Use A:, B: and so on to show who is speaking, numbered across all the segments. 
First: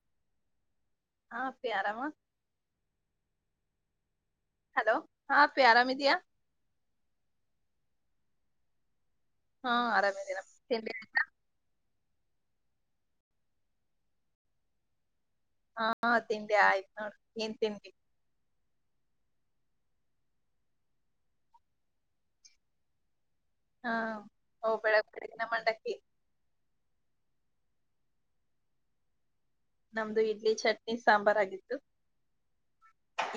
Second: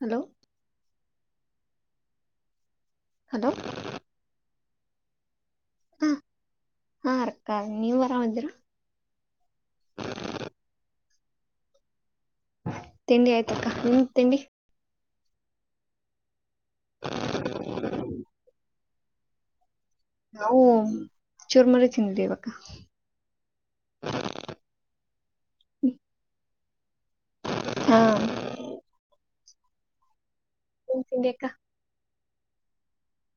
A: Hello
B: ಪಿ ಆರಾಮ
A: hello
B: hello ಹಾ ಅಪ್ಪಿ
A: ಹ
B: ಆರಾಮಿದ್ಯಾ
A: ಹಾ ಅರ್ಕ ನೀವ್ ಬರಾಮದರ
B: ಹಾ ಆರಾಮದಿನ ತಿಂಡಿ
A: ತಿಂಡಿ ಆಯ್ತಕ್ಕ ನಿಮ ತಿಂಡಿ
B: ಹಾ ತಿಂಡಿ ಆಯ್ತು ನೋಡಿ ಏನ್ ತಿಂಡಿ
A: ನಾವು ಚೋರ್ ಮರತನ್ಿಿ ಇವಾಗ
B: ಹಾ ಬೆಳ ಬೆಳಗಿನ ಮಂಡಕ್ಕಿ
A: ಹಾ
B: ನಮ್ದು ಇಡ್ಲಿ ಚಟ್ನಿ
A: ನಿಮ್ ತಿಂಡಿ
B: ಸಾಂಬಾರ್
A: ಅಕ್ಕ
B: ಆಗಿತ್ತು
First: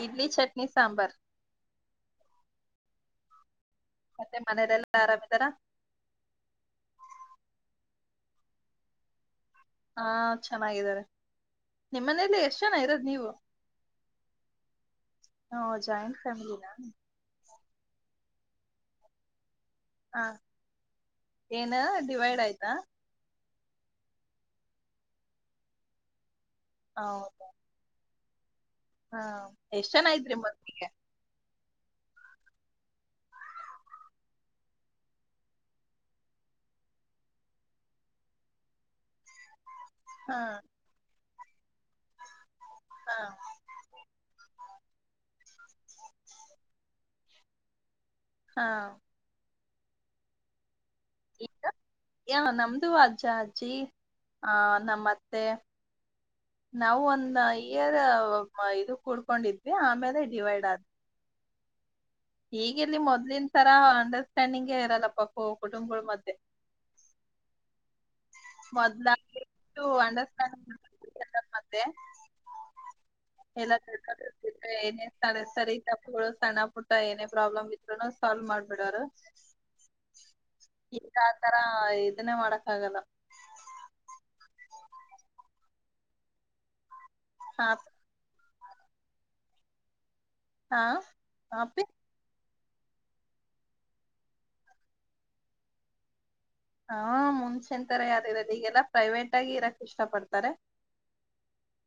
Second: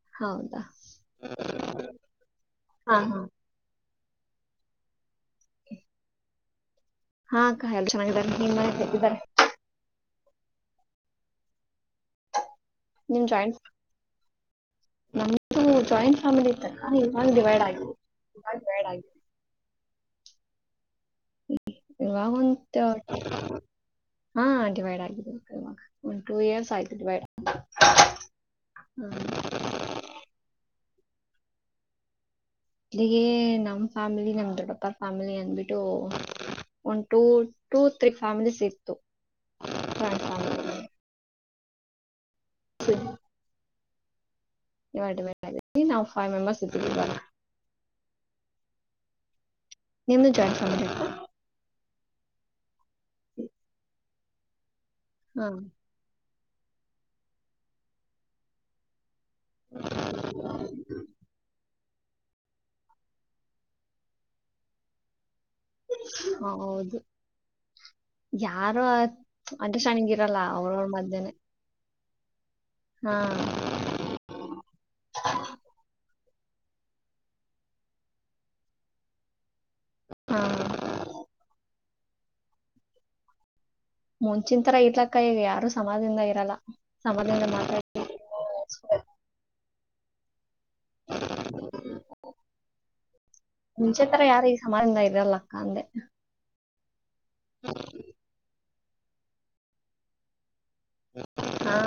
B: ಇಡ್ಲಿ
A: ಹೌದಾ
B: ಚಟ್ನಿ ಸಾಂಬಾರ್
A: ಹಾ ಹಾ
B: ಮತ್ತೆ ಮನೇಲೆಲ್ಲಾ ಆರಾಮ್ದಾರ
A: ಹಾ ಕ ಎಲ್ಲ ಚೆನ್ನಾಗಿದ್ದಾರೆ ನಿಮ್ಮ ಹ್ದಿದ್ದಾರೆ
B: ಹಾ ಚೆನ್ನಾಗಿದ್ದಾರೆ ನಿಮ್ಮನೇಲಿ ಎಷ್ಟ ಜನ ಇರೋದು್
A: ನಿಮ್
B: ನೀವು
A: ಜಾಯಿಂಟ್ ನಮ್ದು ಜಾಯಿಂಟ್ ಫ್ಯಾಮಿಲಿ ಇ ತಕ್ಕ ಇವಾಗ ಡಿವೈಡ್ ಆಗಿದೆ ತುಂಬ ಬ್ಯಾಡ ಆಗಿದೆ
B: ಹಾ
A: ಇವಾಗಂತ ಹಾ ಡಿವೈಡ್ ಆಗಿದೆ ಇವಾಗ ಒಂದು ಟೂ ಇಯರ್ಸ್ ಆಯ್ತು ಡಿವೈಡ್
B: ಹೌದ
A: ಹ
B: ಹಾ ಎಷ್ಟ್ ಜನ ಇದ್ರಿ ಮೊದ್ಲಿಗೆ
A: ಅಗ ನಮ್ ಫ್ಯಾಮಿಲಿ ನಮ್ ದೊಡ್ಡಪ್ಪರ ಫ್ಯಾಮಿಲಿ ಅಂದಬಿಟ್ಟು ಒಂದು ಟೂ ಟೂ ಥ್ರೀ ಫ್ಯಾಮಿಲೀಸ್ ಇತ್ತು ಫ್ಯಾಮ
B: ಹಾ ಹಾ
A: ನಾವ್ ಫೈವ್ ಮೆಂಬರ್ಸ್ ಇದ
B: ಹಾ
A: ನಿಮ್ದ ಜಾಯನ್ ಸಮ
B: ಈಗ ಯ ನಮ್ದು ಅಜ್ಜ ಅಜ್ಜಿ ಆ ನಮ್ಮತ್ತೆ
A: ಹಾ
B: ನಾವ ಒಂದ ಇಯರ್ ಇಡ್ ಕೊಂಡಿದ್ವಿ ಆಮೇಲೆ ಡಿವೈಡ್ ಆದ್ ಈಗ ಇಲ್ಲಿ ಮೊದಲಿನ ತರಾ ಅಂಡರ್ಸ್ಟ್ಯಾಂಡಿಂಗೇ ಇರಲ್ಲ ಪ
A: ಹೌದು ಯಾರು
B: ಮೊದ್ಲಾಗಿ
A: ಅಂತ
B: ಎಷ್ಟು
A: ಸಣಗಿ ಇರಲ್ಲ
B: ಅಂಡರ್ಸ್ಟ್ಯಾಂಡಿಂಗ್
A: ಅವ್ರವ್ರ ಮದನೆ
B: ಮತ್ತೆ ಎಲ್ಲ ತರಕಾರಿ ಸರಿ ಸಣ್ಣ ಪುಟ್ಟ ಏನೇ ಪ್ರಾಬ್ಲಮ್ ಇದ್ರನು ಸಾಲ್ವ್ ಮಾಡ್ಬಿಡಾರ
A: ಹಾ
B: ಈಗ ಆತರ ಇದನ್ನೇ ಮಾಡಕ್ ಆಗಲ್ಲ
A: ಮುಂಚನ್ ತರ ಇರ್ಲಕ್ಕ ಯಾರು ಸಮಾಜದಿಂದ ಇರಲ್ಲ ಸಮಾಜದಿಂದ
B: ಹಾ
A: ಮಾತ್ರ [inaudible]
B: ಹಾ ಹಪಿ
A: ಮುಂಚೆ ತರ ಯಾರ ಈ ಸಮಾಜದಿಂದ ಇದ್ರಲ್ಲಕ್ಕ ಅಂದೆ
B: ಹಾ ಮುಂಚೆ ತರ ಯಾರ್ದು ಇರೋದು ಈಗೆಲ್ಲಾ ಪ್ರೈವೇಟ್ ಆಗಿ ಇರಕ್ ಇಷ್ಟ ಪಡ್ತಾರೆ
A: ಹಾ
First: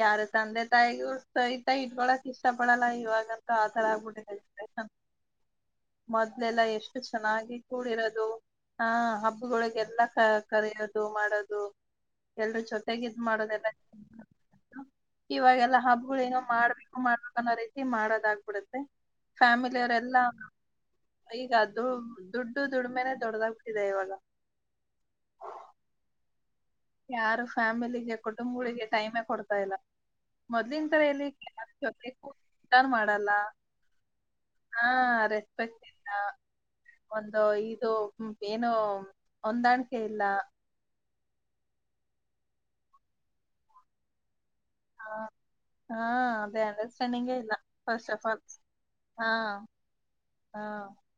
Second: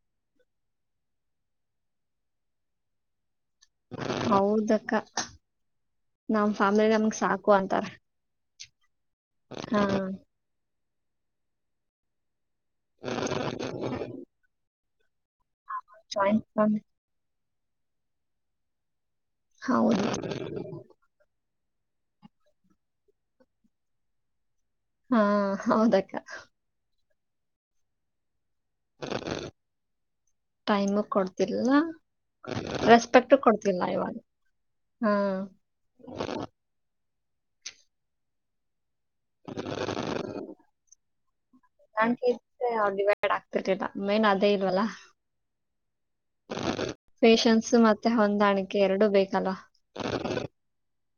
B: ಯಾರು ತಂದೆ ತಾಯಿಗ ಸಹತಾ ಇಟ್ಕೊಳಕ್ ಇಷ್ಟ ಪಡಲ್ಲ ಇವಾಗ ಹತರಬ
A: ಹೌದಕ್ಕ ನಮ್
B: ಮೊದ್ಲೆಲ್ಲ
A: ಫ್ಯಾಮಿಲಿ
B: ಎಷ್ಟು
A: ನಮ್ಗ್ ಸಾಕು
B: ಚೆನ್ನಾಗಿ
A: ಅಂತಾರ
B: ಕೂಡಿರೋದು ಹಾ ಹಬ್ಬಗಳೊಗೆ
A: ಹಾ
B: ಎಲ್ಲ ಕ ಕರೆಯೋದು ಮಾಡೋದು ಎಲ್ರೂ ಜೊತೆಗೆ ಇದ್ ಮಾಡೋದೆಲ್ಲ ಇವಾಗೆಲ್ಲಾ ಹಬ್ಬಗಳ ಏನೋ
A: ಜಾಯಿಂಟ್ ಫ್ಯಾಮಿಲಿ
B: ಮಾಡ್ಬೇಕು ಮಾಡ್ಬೇಕು ಅನ್ನೋ ರೀತಿ ಮಾಡೋದಾಗ್ಬಿಡತ್ತೆ ಫ್ಯಾಮಿಲಿಯ
A: ಹೌದು
B: ಅವರೆಲ್ಲ ಈಗಾದ ದು ದುಡ್ಡು ದುಡ್ಮೇನೆ ದೊಡದಾಗಬಿಟ್ಟಿದೆ ಇವಾಗ
A: ಹಾ ಹೌದಕ್ಕ
B: ಯಾರು ಫ್ಯಾಮಿಲಿಗೆ ಕುಟುಂಬಗಳಿಗೆ ಟೈಮೇ ಕೊಡ್ತಾ ಇಲ್ಲ ಮೊದ್ಲಿನ
A: ಟೈಮು
B: ತರೆಯಲ್ಲಿ
A: ಕೊಡ್ತಿಲ್ಲ
B: ಕ್ಯಾಬ್ೊ ಕೂಟರ್ನ್ ಮಾಡಲ್ಲ
A: ರೆಸ್ಪೆಕ್ಟ್ ಕೊಡ್ತಿಲ್ಲ ಇವಾಗ
B: ಹಾ ರೆಸ್ಪೆಕ್ಟ್ ಇಂತ ಒಂದು ಇದು ಏನು ಹೊಂದಾಣಿಕೆ ಇಲ್ಲ
A: ನನ್ ಕೆ ಡಿವೈಡ್ ಆಗ್ತಿರ್ಿಲ್ಲ ಮೇನ್ ಅದೇ ಇಲ್ವಲ್ಲ
B: ಹಾ ಅದೇ ಅಂಡರ್ಸ್ಟ್ಯಾಂಡಿಂಗೇ ಇಲ್ಲ
A: ಪೇಶನ್ಸ್ ಮತ್ತೆ
B: ಫಸ್ಟ್ ಆಫ್ ಆಲ್
A: ಹೊಂದಾಣಿಕೆ ಎರಡುೂ
B: ಹಾ
A: ಬೇಕಲ್ಲ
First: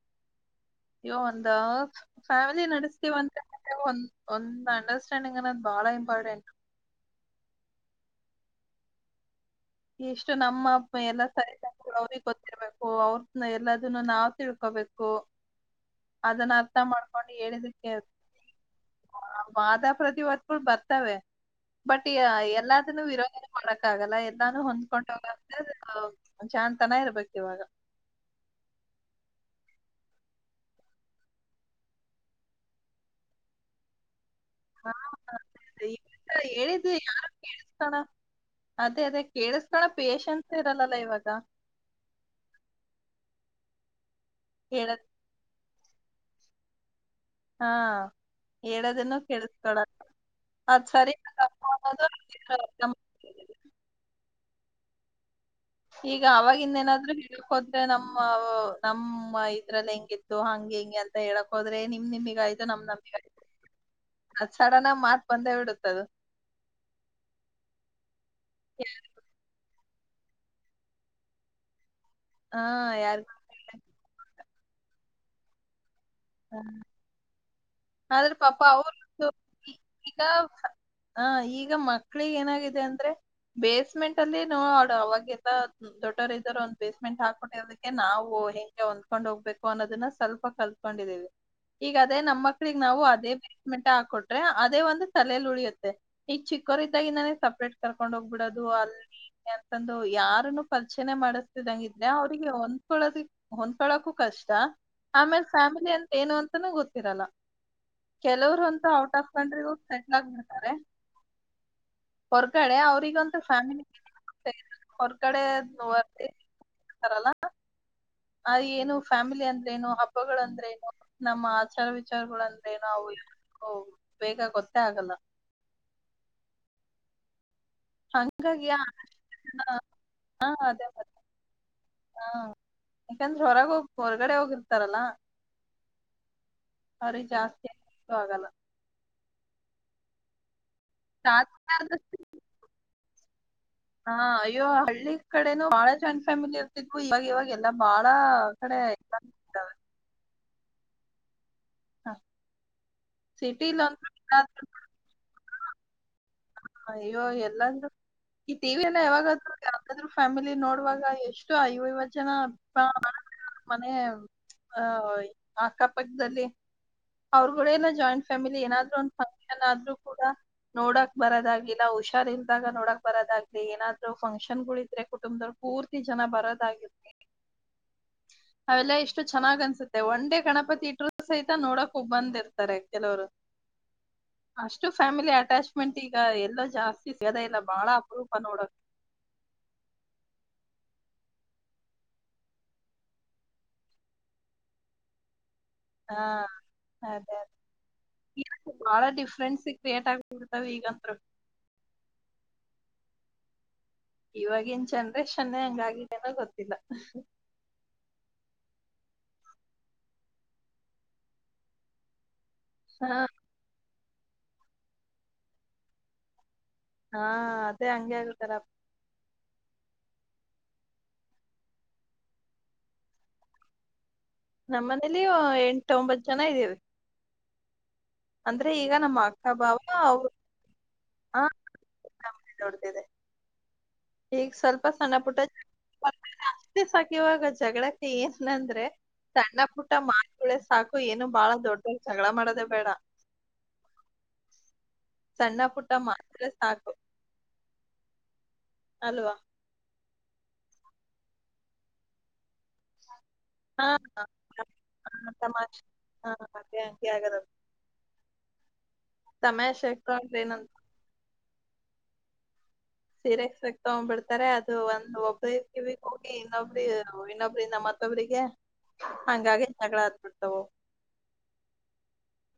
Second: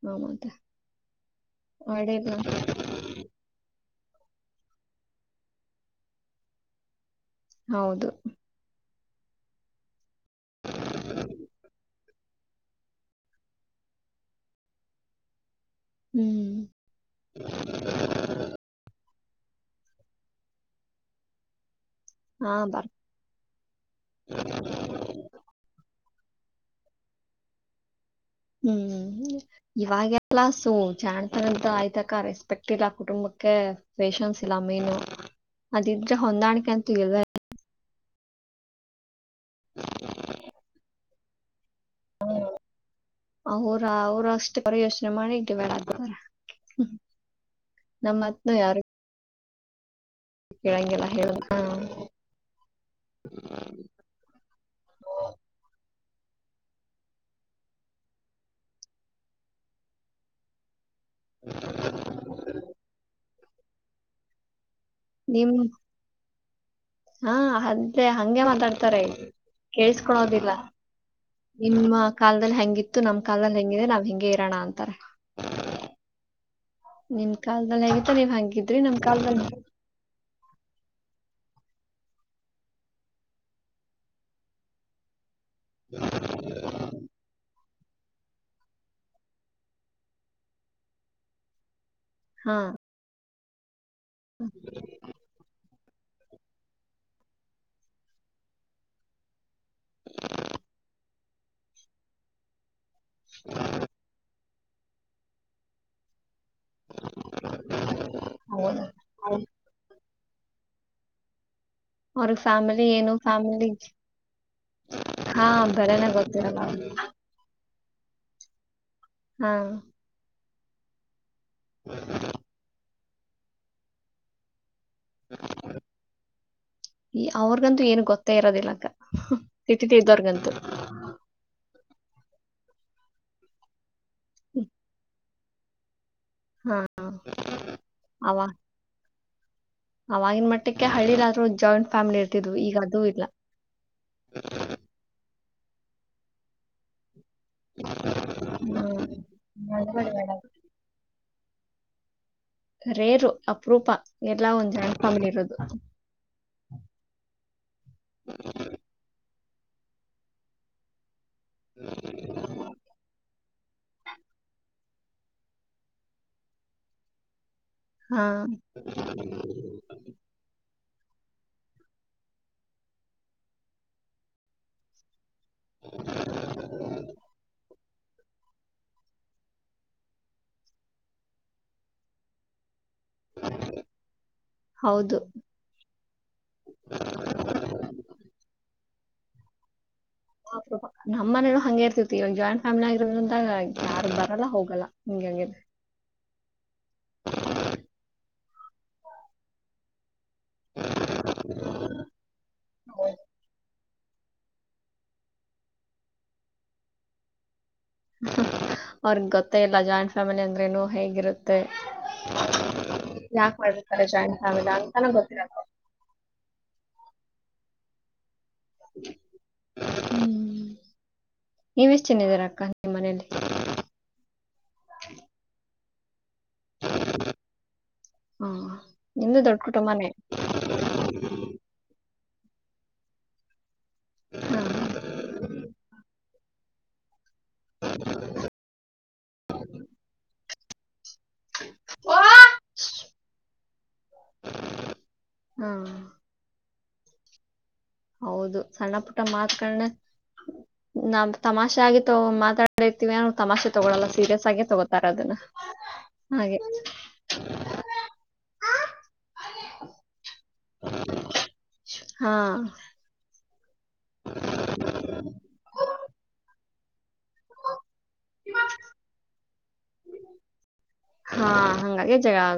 A: ಹಾಮದ
B: ಅವತ್ ಒಂದ ಫ್ಯಾಮಿಲಿ ನಡೆಸ್ತಿೀವಂತ ಒ ಒಂದು ಅಂಡರ್ಸ್ಟ್ಯಾಂಡಿಂಗ್ ಅನ್ನೋದು್ ಬಾಳ ಇಂಪಾರ್ಟೆಂಟ್
A: ಹೌದು
B: ಇಷ್ಟು ನಮ್ಮ ಎಲ್ಲ ಸರಿ ತರು ಅವ್ರಗ್ ಗೊತ್ತಿರ್ಬೇಕು ಅವ್ರ ಎಲ್ಲದನ್ನ ನಾವ್ ತಿಳ್ಕೋು ು ಅದನ್ನ
A: ಹ್ಮ್
B: ಅರ್ಥ ಮಾಡ್ಕೊಂಡು ಹೇಳಿದಕ್ಕೆತ ಮಾಾದಾ ಪ್ರತಿವಾದ ಪ ಬರ್ತವೆ ಬಟ್
A: ಹಾ ಬರ್
B: ಎಲ್ಲಾದನ್ನು ವಿರೋಧನೆ ಮಾಡಕ್ ಆಗಲ್ಲ ಎಲ್ಲಾನು ಹೊಂದ್ಕೊಂಡೋಗ ಜಾಣ್ ತನ ಇರ್ಬೇಕು ಇವಾಗ
A: ಹ್ಮ್ ಇವಾಗಲ್ಲಸು ಜಾಣ್ತಾನಂತ ಆಯ್ತಕ ರೆಸ್ಪೆಕ್ಟ್ ಇಲ್ಲ ಕುಟುಂಬ ೆ ಫಷನ್ಸ್ ಇಲ್ಲ
B: ಹಾ
A: ಮೇನು
B: ಅದೇ ಅದೇ
A: ಅದಿದ್ರೆ
B: ಇವಾಗ
A: ಹೊಂದಾಣಿಕೆ
B: ಹೇಳಿದ್ದು
A: ಅಂತೂ ಇಲ್ವ
B: ಯಾರು ಕೇಳಿಸ್ಕೊಳ ಅದೇ ಅದೇ ಕೇಳಿಸಕೋಣ ಪೇಶನ್ಸ್ ಇರಲ್ಲ ಲ್ಲ ಇವಾಗ
A: ಅವರ ಅವ್ರ ಅಷ್ಟೇ ಪರಿ
B: ಹೇಳದ್
A: ಯೋಚನೆ ಮಾಡಿದ್ದವಿಳರ
B: ಹಾ ಹೇಳದನ್ನು ಕೇಳಿಸಕೊಳಲ್ಲ
A: ಕೆಳಂಗಿಲ್ಲ ಹೇಳ ಹಾ
B: ಅರ್ಥ ಮಾಡ್ಕೊಳ್ಳಲ್ಲ.
A: ಹಾ
B: ಈಗ ಅವವಾಗಿನ್ನೇಏನಾದ್ರು ಹೇಳ್ಕ್ೋದ್ರೆ ನಮ್ಮ ನಮ್ಮ ಇದ್ರಲ್ಲಿ ಹೆಂಗಿತ್ತು ಹಂಗಗೆ ಹೆಂಗಗೆ ಅಂತ ಹೇಳಕ್ ಹೋದ್ರೆ ನಿಮ್ ನಿಮಿಗ ಆಯ್ತು ನಮ್ ನಮಿಗ ಆಯ್ತು ಸಡನ್ ಆಗಿ ಮತ್
A: ನಿಮ್
B: ಬಂದೇ ಬಿಡುತ್ತದು
A: ಹಾ ಅದೇ ಹಗೆ ಮಾತಾಡ್ತಾರೆ ಕಳ್ ೋದಿಲ್ಲ ನಿಮ್ಮ ಕಾಲದಲ್ಲಿ
B: ಹಾ
A: ಹೆಂಗಿತ್ತು ನಮ್ಮ್
B: ಯಾರಿಗೂ
A: ಕಾಲದಲ್ಲಿ ಹೆಂಗಿದೆ ನಾವ್ ಹಂಗೆ ಇ ಕಣ ಅಂತಾರ ನಿಮ್ ಕಲ್ದಲ್ಲಿ ಹೇಗಿತ್ತು ನೀವ್
B: ಆದ್ರೆ ಪಾಪ
A: ಹಂಗಿದ್ರಿ ನಮ
B: ಅವ್ರದ್ದು
A: ಕಲ್ದಲ್ಲಿ
B: ಈಗ ಹ ಈಗ ಮಕ್ಳಿಿಗೆ ಏನಾಗಿದೆ ಅಂದ್ರೆ ಬೇಸ್ಮೆಂಟ್ ಅಲ್ಲಿ ನೋಡು ಅವಾಗ ದೊಡ್ಡವರ ಇದ್ದರು ಒಂದ ಬೇಸ್ೆಟ್ ಹಾಕೊಂಡಿದಕ್ಕೆ ೆ ನಾವು ಹೆಂಗೆ ಹೊಂದ್ಕೊಂಡ್ ಹೋಗ್ಬೇಕು ಅನ್ನೋದನ್ನ ಸ್ವಲ್ಪ ಕಲ್ತ್ಕೊಂಡಿದ್ದೇವಿ ಈಗ ಅದೇ ನಮ್ಮ
A: ಹಾ
B: ಮಕ್ಳಿಗೆ ನಾವು ಅದೇ ಬೇಸ್ಮೆಂಟ್ ಹಾಕೊಟ್ರೆ ಅದೇ ಒಂದು ತಲಲಿ ಉಳಿಯುತ್ತೆ ಈ ಚಿಕ್ಕೋರಿದ್ದಾಗಿ ನಾನೇ ಸಪ್ರೇಟ್ ಕರ್ಕೊಂಡ್ ಹೋಗ್ಬಿಡದು ಅಲ್ಲಿ ಅಂತಂದು ಯಾರನು ಯರ್ಚನೆ ಮಾಡಿಸ್ತಿದಂಗಿದ್ರೆ ಅವ್ರಿಗೆ ಒ ಕೋದ ಹೊಂದ್ಕೊಳಕು ಕಷ್ಟ ಆಮೇಲೆ ಫ್ಯಾಮಿಲಿ ಅಂತ ಏನುಂತ ಗೊತ್ತಿರಲ್ಲ ಕೆಲವರು
A: ಹೌದು.
B: ಅಂತ ಔಟ್ ಆಫ್ ಕಂಟ್ರಿ ಹೋಗ್ತ ತ
A: ಅವ್ರಗ್
B: ಹೊರಗಡೆ
A: ಫ್ಯಾಮಿಲಿ ಏನು
B: ಅವ್ರಗಂತ ಫ್ಯಾಮಿಲಿ ಹೊರ ಕಡೆ
A: ಹಾ ಬೆಲೆನೆ ಗೊತ್ತಿರಲ್ಲ ಅವ್ರಿಗೆ
B: ನೋವರ್ರಲ್ಲ ಅ ಏನು ಫ್ಯಾಮಿಲಿ
A: ಹಾ
B: ಅಂದ್ರೆ ಏನು ಹಬ್ಬಗಳು ್ರ ನಮ್ಮ ಆಚಾರ ವಿಚಾರಗಳಂದ್ರೆ ನವು ಬೇಗ ಗೊತ್ತ ತ್ತ ಆಗಲ್ಲ
A: ಈ ಅವ್ರರ್ಗಂತೂ ಏನು ಗೊತ್ತೇ
B: ಹಂಗಾಗಿ ಆ
A: ಇರೋದಿಲ್ಲಕ್ಕ ಸಿಟಿ ತ
B: ಹಾ
A: ಇದ್ದೋರ್ಗಂತೂ
B: ಅದೇ ಮತ್ತೆ ಹಾ ಯಾಕಂದ್ರೆ ಹೊರಗೆ ಹೋಗ ಹೊರಗಡೆ ಹೋಗಿರ್ತಾರಲ್ಲಾ
A: ಹಾ
B: ಅರಿ ಜಾಸ್ತಿ ಅಷ್ಟು ಆಗಲ್ಲ
A: ಅವವಾಗಿನ ಮಟ್ಟಕ್ಕೆ ಹಳ್ಳಿ ಆದ್ರೂ ಜಾಯಿಂಟ್
B: ತಾತ್ಕಾಲದಷ್ಟು
A: ಫ್ಯಾಮಿಲಿ ಇರ್ತಿದ್ವು ಈಗ ಅದುೂ ಇಲ್ಲ
B: ಹಾ ಅಯ್ಯೋ ಹಳ್ಳಿ ಕಡೆನೂ ಬಹಳ ಜಾಯಿಂಟ್ ಫ್ಯಾಮಿಲಿ ಇರ್ತಿಿದ್ವುವಿ ಇವಾಗ ಇವಾಗ ಗೆಲ್ಲ ಬಾಳ ಆ ಕಡೆ
A: ಹ್ಮ್
B: ಇಲ್ಲ ಹಾ
A: ರೇರು ಅಪರೂಪ ಎಲ್ಲಾ
B: ಎಲ್ಲಾದ್ರೂ
A: ಒಂದ್ ಜನ ಕಮಲಿ ಇರೋದು
B: ಹ ಇಯ್ಯೋ ಎಲ್ಲಂದ್ೂ ಈ ಟಿವಿಯ ಎಲ್ಲ ಯಾವಾಗಾದ್ೂ ಯಾವ್ದಾದ್ರು ಫ್ಯಾಮಿಲಿ ನೋಡುವಾಗ ಎಷ್ಟು ಆಯು ವೆ ನ ಮನೆ ಆಹ ಅಕ್ಕಪಕ್ಕದಲ್ಲಿ ಅವರು ಕೂಡೆ ಎಲ್ಲ ಜಾಯಿಂಟ್
A: ಹಾ
B: ಫ್ಯಾಮಿಲಿ ಏನಾದ್ರು ಒಂದ್ ಫಕ್ಷನ್ ಆದ್ರೂ ಕೂಡ ನೋಡಕ್ ಬರೋದಾಗ್ಲಿಲ್ಲ ಹುಷಾರ್ಲ್ದಾಗ ನೋಡಕ್ ಬರೋದಾಗ್ಲಿ ಏನಾದ್ರು ಫಂಕ್ಷನ್ ಗಳು ಇದ್ರೆ ತುಮ ಪೂರ್ತಿ ಜನ ಬರೋದಾಗಿರ್ತನೆ ಅವೆಲ್ಲ ಇಷ್ಟು ಚೆನ್ನಾಗ್ ಅನ್ಸುತ್ತೆ ಒಂದೇ ಗಣಪತಿ ಇಟ್್ರರು ಸಹಿತ ನೋಡ ಬಂದಿರ್ತಾರೆ ಕೆಲವರು ಅಷ್ಟು
A: ಹೌದು
B: ಫ್ಯಾಮಿಲಿ ಅಟ್ಯಾಚ್ಮೆಂಟ್ ಈಗ ಎಲ್ಲೋ ಜಾಸ್ತಿ ಸಿಗದ ಇಲ್ಲ ಬಾಳ ಅಪರೂಪ ನೋಡಕ್
A: ನಮ್ಮ ಮನೇ ಹಂಗೆ ಇರ್ತತಿ ಇವಾಗ ಜಾಯಿಂಟ್ ಫ್ಯಾಮಿಲಿ ಆಗಿರೋದ ಅ ಯಾರು ಬರಲ್ಲ ಹೋಗಲ್ಲ ನಿಂಗ್ ಹಂಗಿದೆ
B: ಹಾ ಈ ಬಾಳ ಡಿಫ್ರೆನ್ಸ್ ಕ್ರಿಯೇಟ್ ಆಗ್ಬಿರ್ತಾವ ಈಗಂತ ಇವಾಗಿನ್ ಜನ್ರೇಷನ್ನೇ ಹಂಗಗಿದ್ದೇನೋ ಗೊತ್ತಿಲ್ಲ
A: ಅವ್ರಗ್ ಗೊತ್ತೇ ಇಲ್ಲ ಜಾಯಿಂಟ್ ಫ್ಯಾಮಿಲಿ ಅಂದ್ರೆನು ಹೇಗಿರುತ್ತೆ
B: ಹಾ
A: ಯಾಕ ಮಾಡಬೇಕಲ್ಲ ಜಾಯಿನ್ ಫಾಮಿಲ್ಲ ಅಂತನ ಗೊತ್ತರ ನವು
B: ಹಾ ಅದೇ ಹಂಗಗೆ ಆಗಳ್ತಾರ
A: ಹ್ಮ್ ಹ್ಮ ನೀವ ಎಷ್ಟ್ ಚೆನ್ನಿದ್ದೀರ ಅಕ್ಕ ನಿಮ್ಮ ಮನೇೆಯಲ್ಲಿ
B: ನಮ್ಮ ಮನೇಲಿ ಎಂಟ ಒಂಬತ್ತು ಜನ ಇದೀವಿ
A: ಹಾ
B: ಅಂದ್ರೆ ಈಗ ನಮ್ಮ
A: ನಿಮ್ದು
B: ಅಕ್ಕ
A: ದೊಡ್ಡ
B: ಬಾವ
A: ಕುಟುಂಬನೇ
B: ಅವರು ಹ ಕಂಪ್ ನೋಡ್ತಿದೆ ಈಗ ಸ್ವಲ್ಪ ಸಣ್ಣ ಪುಟ್ಟ ಜಾಸ್ತಿ ಸಾಕಿವಾಗ ಜಗಳಕ್ಕೆ ಏನ್ಂದ್ರೆ ಸಣ್ಣ ಪುಟ್ಟ ಮಾರ್ಕಳೆ ಸಾಕು ಏನು ಬಾಳ ದೊಡ್ಡ
A: ಹಾ
B: ಜಗಳ ಮಾಡದೆ ಬೇಡ ಸಣ್ಣ
A: ಹಾ
B: ಪುಟ್ಟ ಮಾತ್ ಸಾಕು
A: ಹೌದು ಸಣ್ಣ ಪುಟ್ಟ
B: ಅಲ್ವಾ
A: ಮಾತ್ಕಣ ನಾ ತಮಾಷೆ ಆಗಿ ತ ಮಾತಾಡಿರ್ತೀವಿ ತಮಾಷೆ
B: ಹಾ
A: ತಗೊಳಲ್ಲ
B: ಹಾ,
A: ಸೀರಿಯಸ್ ಆಗೇ ತಗೋತಾರ ಅದನ್ನ
B: ತಮಾಷೆ ಹಾ
A: ಹಾಗೆ
B: ಅದೇ
A: ಹಾ
B: ಸಮಯ ಸೆನ್ಸ್ಟ
A: ಹಾ
B: ಸೀರೆಸಕ್ ತಗೊಂಡ್ಬಿಡ್ತಾರೆ ಅದು ಒಂದ್ ಒಬ್ರ ಕಿವಿ ಹೋಗಿ ಇನ್ನೊಬ್ರಿ ಇನ್ನೊಬ್ರ ನ ಮತ್ತೊಬ್ರಿಗೆ ಹಂಗಾಗಿ ಜಗಳ ಹತ್ಬಿಡ್ತವು
A: ಹಾ ಹಂಗಾಗಿ ಜಹಳ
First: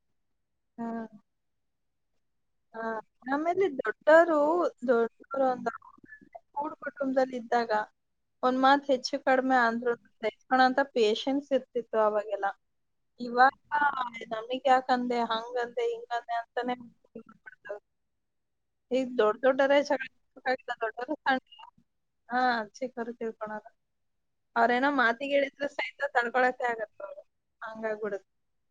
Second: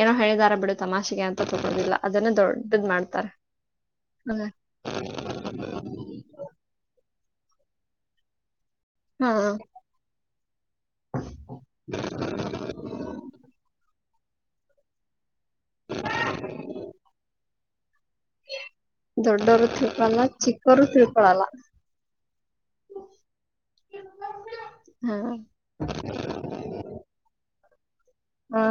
A: ಏನೋ ಹೇಳಿದಾರ ಬಿಡು ತಮಾಷೆಗೆ ಅಂತ ತೊಗೋದಿಲ್ಲ
B: ಹ ನಮೇಲೆ ದೊಡ್ಡವರು
A: ಹಂಗ
B: ದೊಡ್ಡವರು ಅಂದ ಡ್ ಕುಟುಂಬದಲ್ಲಿ ಇದ್ದಾಗ ಒಂದ್ ಮಾತ್ ಹೆಚ್ಚು
A: ಹಾ
B: ಕಡಿಮೆ ಅಂದ್ರು ತಚ್ಕಳಂತ ಪೇಶೆನ್ಸ್ ಇರ್ತಿತ್ತು ಅವಾಗೆಲ್ಲ ಇವಾಗ ನಮಗ್ ಯಾಕಂದೆ ಹಂಗ್ದೆ ಹಿಂಗದ್ದೆ ಅಂತಾನೆ ಈ
A: ದೊಡ್ಡೋರು
B: ದೊಡ್ದೋಡ್ಡರ ಸ
A: ತಿಳ್ಕೊಲ್ಲ ಚಿಕ್ಕೋರು
B: ದೊಡ್ಡರ ಹಾ
A: ತಿಳ್ಕೊಳಲ್ಲ
B: ಹಾಚ್ಚಕರಿತೀವಿ ಕಣಣ್ಣ ಅವ್ರೇನೋ
A: ಹಾ
B: ಮಾತಿಗೆಿಳಿದ್ರು ಸಹಿತ ತಳ್ಕೊಳಕೆ ಆಗತ್ತ ಅವ್ರು ಹಂಗಾಬೀಡುತ
A: ಹಾ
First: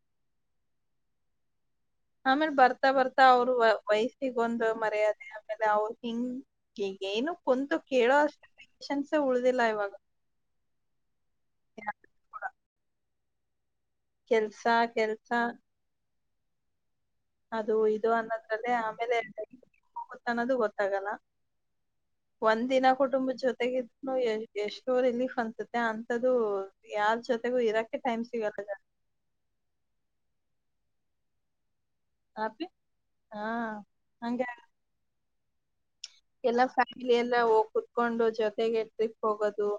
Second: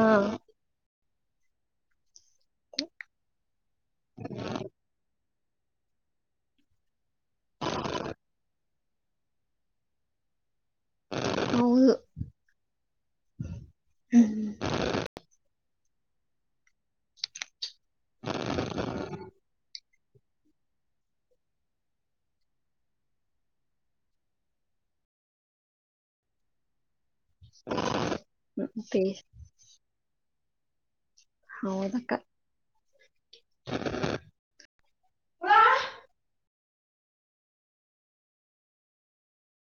B: ಆಮೇಲ್ ಬರ್ತಾ ಬರ್ತಾ ಅವ್ರು ವಯಸ್ಸಿಗೊಂದು್ ಮರ್ಯಾದೆ ಆಮೇಲೆ ಅವರು ಹಿಂಗ ಹ ಏನು ಕುಂತು ಕೇಳೋ ಅಷ್ಟೆ ಪೇಶನ್ಸ ಉಳ್ದಿಲ್ಲ ಇವಾಗ
A: ಹೌದು
B: ಯಾರ್ಗೂ ಕೂಡ. ಕೆಲ್ಸ ಕೆಲ್ಸ ಅದು ಇದು ಅನ್ನೋದ್ರಲ್ಲೇ ಆಮೇಲೆ ಹೋಗುತ್ತ ಅನ್ನೋದು ಗೊತ್ತಾಗಲ್ಲ
A: [inaudible]
B: ಒಂದ್ ದಿನ ಕುಟುಂಬದ ಜೊತೆಗ ಇದ್ ಎಷ್ಟೋ ರಿಲೀಫ್ ಅನ್ಸುತ್ತ ಅಂತ್ದು ಯಾರ್ ಜೊತೆಗ ಇರಾಕ್ಕೆ ಟೈಮ ಸಿಗತ್ತ
A: ಬೇಷ್ ಹೌದಾ
B: ಅಬಿ ಹಾ ಹಂಗ ಎಲ್ಲ ಫ್ಯಾಮಿಲಿ ಎಲ್ಲ ಹೋಗ ಕುೂತ್ಕೊಂಡು ಜೊತೆಗೆ ಟ್ರಿಪ್ ಹೋಗೋದು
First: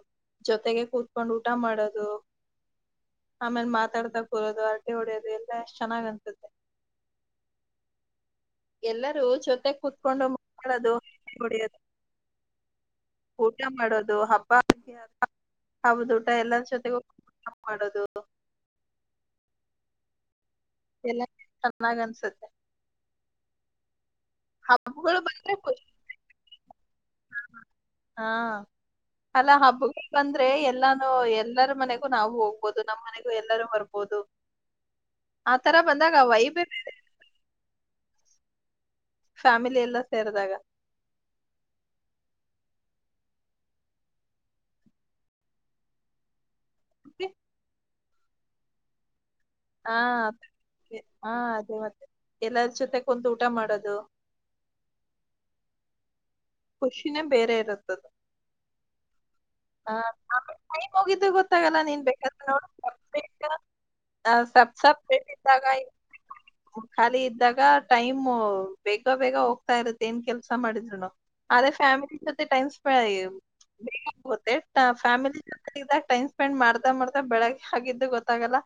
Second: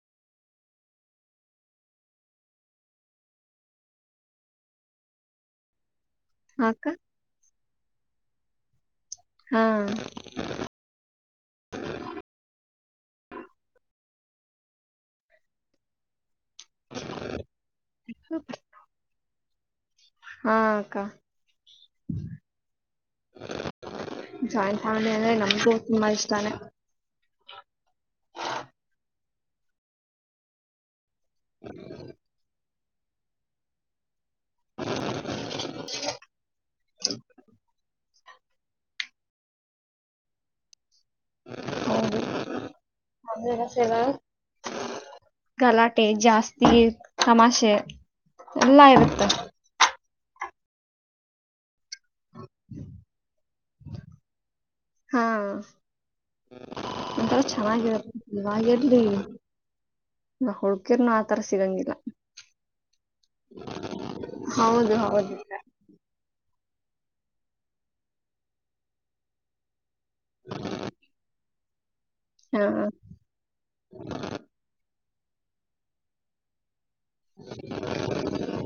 B: ಜೊತೆಗೆ ಕೂತ್ಕೊಂಡ್ ಊಟ ಮಾಡೋದು ಆಮೇಲೆ ಮಾತಾಡ್ತಾಗ ಬರೋದು ಅರಟೆ ಹೊಡೆಯೋದು ಎಸ್ಟ ಚೆನ್ನಾಗಅನ್ಸುತ್ತೆ
A: ಹಾ ಅಕ್ಕ
B: ಎಲ್ಲರೂ
A: ಹಾ
B: ಜೊತೆಗ್ ಕುೂತ್ಕೊಂಡು ಮಾಡದುಡಿಯದು ಊಟ ಮಾಡೋದು ಹಬ್ಬ ಹಬ್ಬ್ದ ಊಟ ಎಲ್ಲರ ಜೊತೆಗ ಮಾಡೋದು
A: ಹ್ಮ ಅಕ್ಕ
B: ಎಲ್ಲ ಚೆನ್ನಾಗ್ ಅನ್ಸುತ್ತೆ
A: ಜಾಯಿಂಟ್ ಫ್ಯಾಮಿಲಿ
B: ಹಬ್ಬಗಳು
A: ಅಂದ್ರೆ
B: ಬಂದ್ರೆ
A: ನಮ್ಗು
B: ಖುಷಿ
A: ತುಂಬಾ ಇಷ್ಟಾನೆ
B: ಹಾ ಅಲ್ಲಾ ಹಬ್ಬಗಳು ಬಂದ್ರೆ ಎಲ್ಲಾನು ಎಲ್ಲರ ಮನೆಗೂ ನಾವು ಹೋಗ್ಬೋದು ನಮ್ಮ್ ಮನೆಗೂ ಎಲ್ಲರೂ ಹೊರಬೋದು ಹಾ ತರ ಬಂದ ವಿಬೇ ಬೇರೆ ಫ್ಯಾಮಿಲಿ ಎಲ್ಲ ಸೇರದಾಗ
A: [unintelligible] ಗಲಾಟೆ ಜಾಸ್ತಿ ತಮಾಷೆ ಎಲ್ಲಾ ಇರುತೆ
B: ಹಾ ಹಾ ಅದೇ ಮತ್ತೆ ಎಲ್ಲಾರ ಜೊತೆ ಕುಂದು ಊಟ ಮಾಡದು
A: ಹಾ
B: ಖುಷಿನೇ
A: ಒಂಥರ
B: ಬೇರೆ ಇರುತ್ತದೆ
A: ಚೆನ್ನಾಗಿರುತ್ತೆ ಇವಾಗಿರ್ಲಿ
B: ಹ ಆಮೇ ಟೈಮ್
A: ಹುಡ್ಗಿರ್ನು
B: ಹೋಗಿದ್ದು
A: ಆತರ
B: ಗೊತ್ತಾಗಲ್ಲ
A: ಸಿಗಂಗಿಲ್ಲ
B: ನೀನ್ ಬೇಕಾದ್ರೆ ನೋಡಬೇಕ ಹಾ ಸಪ ಸಪ
A: ಹೌದು ಹೌದು
B: ಪ್ರೇಮಾಗ ಖಾಲಿ ಇದ್ದಾಗ ಟೈಮ್ ಬೇಗ ಬೇಗ ಹೋಗ್ತಾ ಇರುತ್ತ ಏನ್ ಕೆಲ್ಸ ಮಾಡಿದ್ರುನು ಅದೇ ಫಾಮಿಲಿ
A: ಹಾ
B: ಸ ೈಮ ಸ್ಪೆ ಬೇಕ ಫ್ಯಿಲಿ ಜೊತೆಗಾಗ ಟೈ್ ಸ್ಪೆಂಡ್ ಮಾಡ್ ಮಾಡತಾ ಬೆಳಗ್ಗೆ ಆಗಿದ್ದು ಗೊತ್ತಾಗಲ್ಲ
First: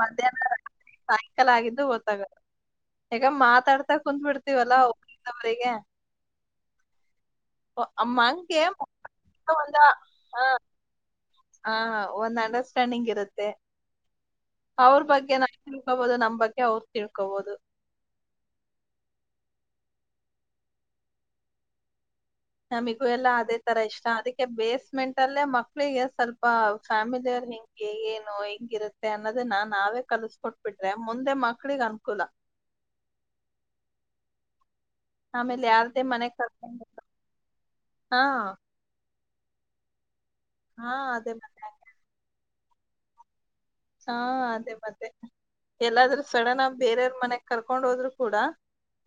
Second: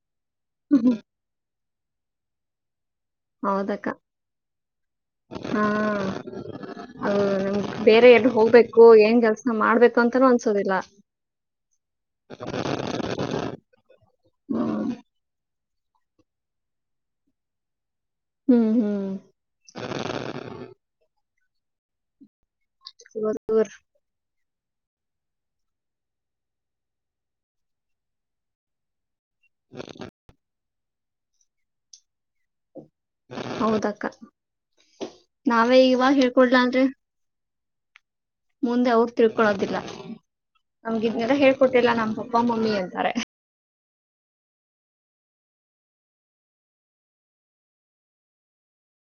B: ಮಧ್ಯಾಹ್ನ ಸಾಯಂಕಾಲ ಆಗಿದ್ದು ಒತ್ತಾಗ ಈಗ
A: ಹೌದಕ್ಕ
B: ಮಾತಾಡ್ತಾ ಕುತ್ ಬಿಿಡ್ತೀವಲ್ಲಾ
A: ಹಾ
B: ಒಬರಿಂದವರಿಗೆ
A: ಅದು ನಮ್ಗ್ ಬೇರೆ
B: ಅಮ್ಮ
A: ಎಲ್ಲಿ
B: ಅಂಗೆಂದ
A: ಹೋಗ್ಬೇಕು ಏನ್ ಕೆಲ್ಸ
B: ಹಾ
A: ಮಾಡ್ಬೇಕು ಅಂತಾನೂ ಅನ್ಸೋದಿಲ್ಲ
B: ಹಾ ಒಂದ್ ಅಂಡರ್ಸ್ಟ್ಯಾಂಡಿಂಗ್ ಇರುತ್ತೆ
A: ಹ್ಮ್
B: ಅವ್ರ ಬಗ್ಗೆ ನ ತಿಳ್ಕೋಬಹುದು ನಮ ಬಗ್ಗೆ ಅವ್ರು ತಿಳ್ಕೋಬಹುದು
A: ಹ್ಮ್ ಹ್ಮ್
B: ನಮಗೂ ಎಲ್ಲಾ
A: ಇವಾಗ
B: ಅದೇ ತರ ಇಷ್ಟ ಅ ಬೇಸ್ಮೆಂಟ್ ಅಲ್ಲೇ ಮಕ್ಳಿಗೆ ಸ್ವಲ್ಪ ಫ್ಯಾಮಿಲಿಯ ಅವ್ರ ಹೆಿಂಗೆ ಏನು ಹೆಂಗಿರುತ್ತೆ ಅನ್ನೋದನ್ನ ನಾವೇ ಕಲ್ಸ್ಕೊಟ್ಬಿಟ್ರೆ ಮುಂದೆ ಮಕ್ಳಿಗೆ ಅನ್ಕೂಲ
A: ಹೌದಕ್ಕ
B: ಆಮೇಲೆ
A: ನಾವೇ
B: ಯಾರ್ದೇ
A: ಇವಾಗ
B: ಮನೆಗ್
A: ಹೇಳ್ಕೊಡ್ಲ
B: ಕರ್ಕೊಂಡ್
A: ಅಲ್ರಿ
B: ಹಾ
A: ತಿಳ್ಕೊಳೋದಿಲ್ಲ
B: ಹಾ
A: ನಮ್ಗ
B: ಅದೇ
A: ಇದ್ನೆಲ್ಲ
B: ಮತ್ತೆ
A: ಹೇಳ್ಕೊಟ್ಟಿಲ್ಲ ನಮ್ಮ್ ಪಪ್ಪ ಮಮ್ಮಿ ಅಂತಾರೆ
B: ಹಾ ಅದೇ ಮತ್ತೆ ಎಲ್ಲಾದ್ರೂ ಸಡನ್ ಆಗಿ ಬೇರೆಯವ್ರ ಮನೆಗ್ ಕರ್ಕೊಂಡ್ ಹೋದ್ರು ಕೂಡ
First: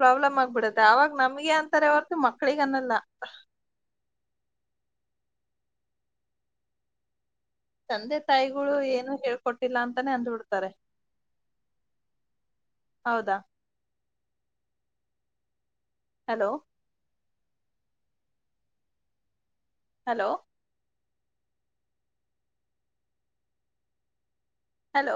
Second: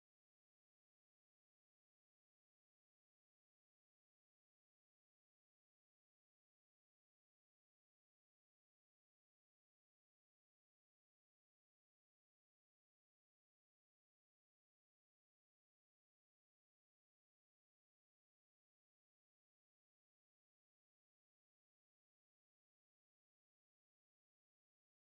B: ಪ್ರಾಬ್ಲಮ್ ಆಗ್ಬಿಡತ್ತೆ ಅವಾಗ ನಮ್ಗೆ ಅಂತಾರೆ ಹೊರ್ತು ಮಕ್ಳಿಗನ್ನಲ್ಲ
A: ಹ
B: ತಂದೆ ತಾಯಿಗಳು ಏನು ಹೇಳ್ಕೊಟ್ಟಿಲ್ಲ ಅಂತಾನೇ ಅಂದಬಿಡ್ತಾರೆ ಹೌದಾ ಹಲೋ ಹಲೋ ಹಲೋ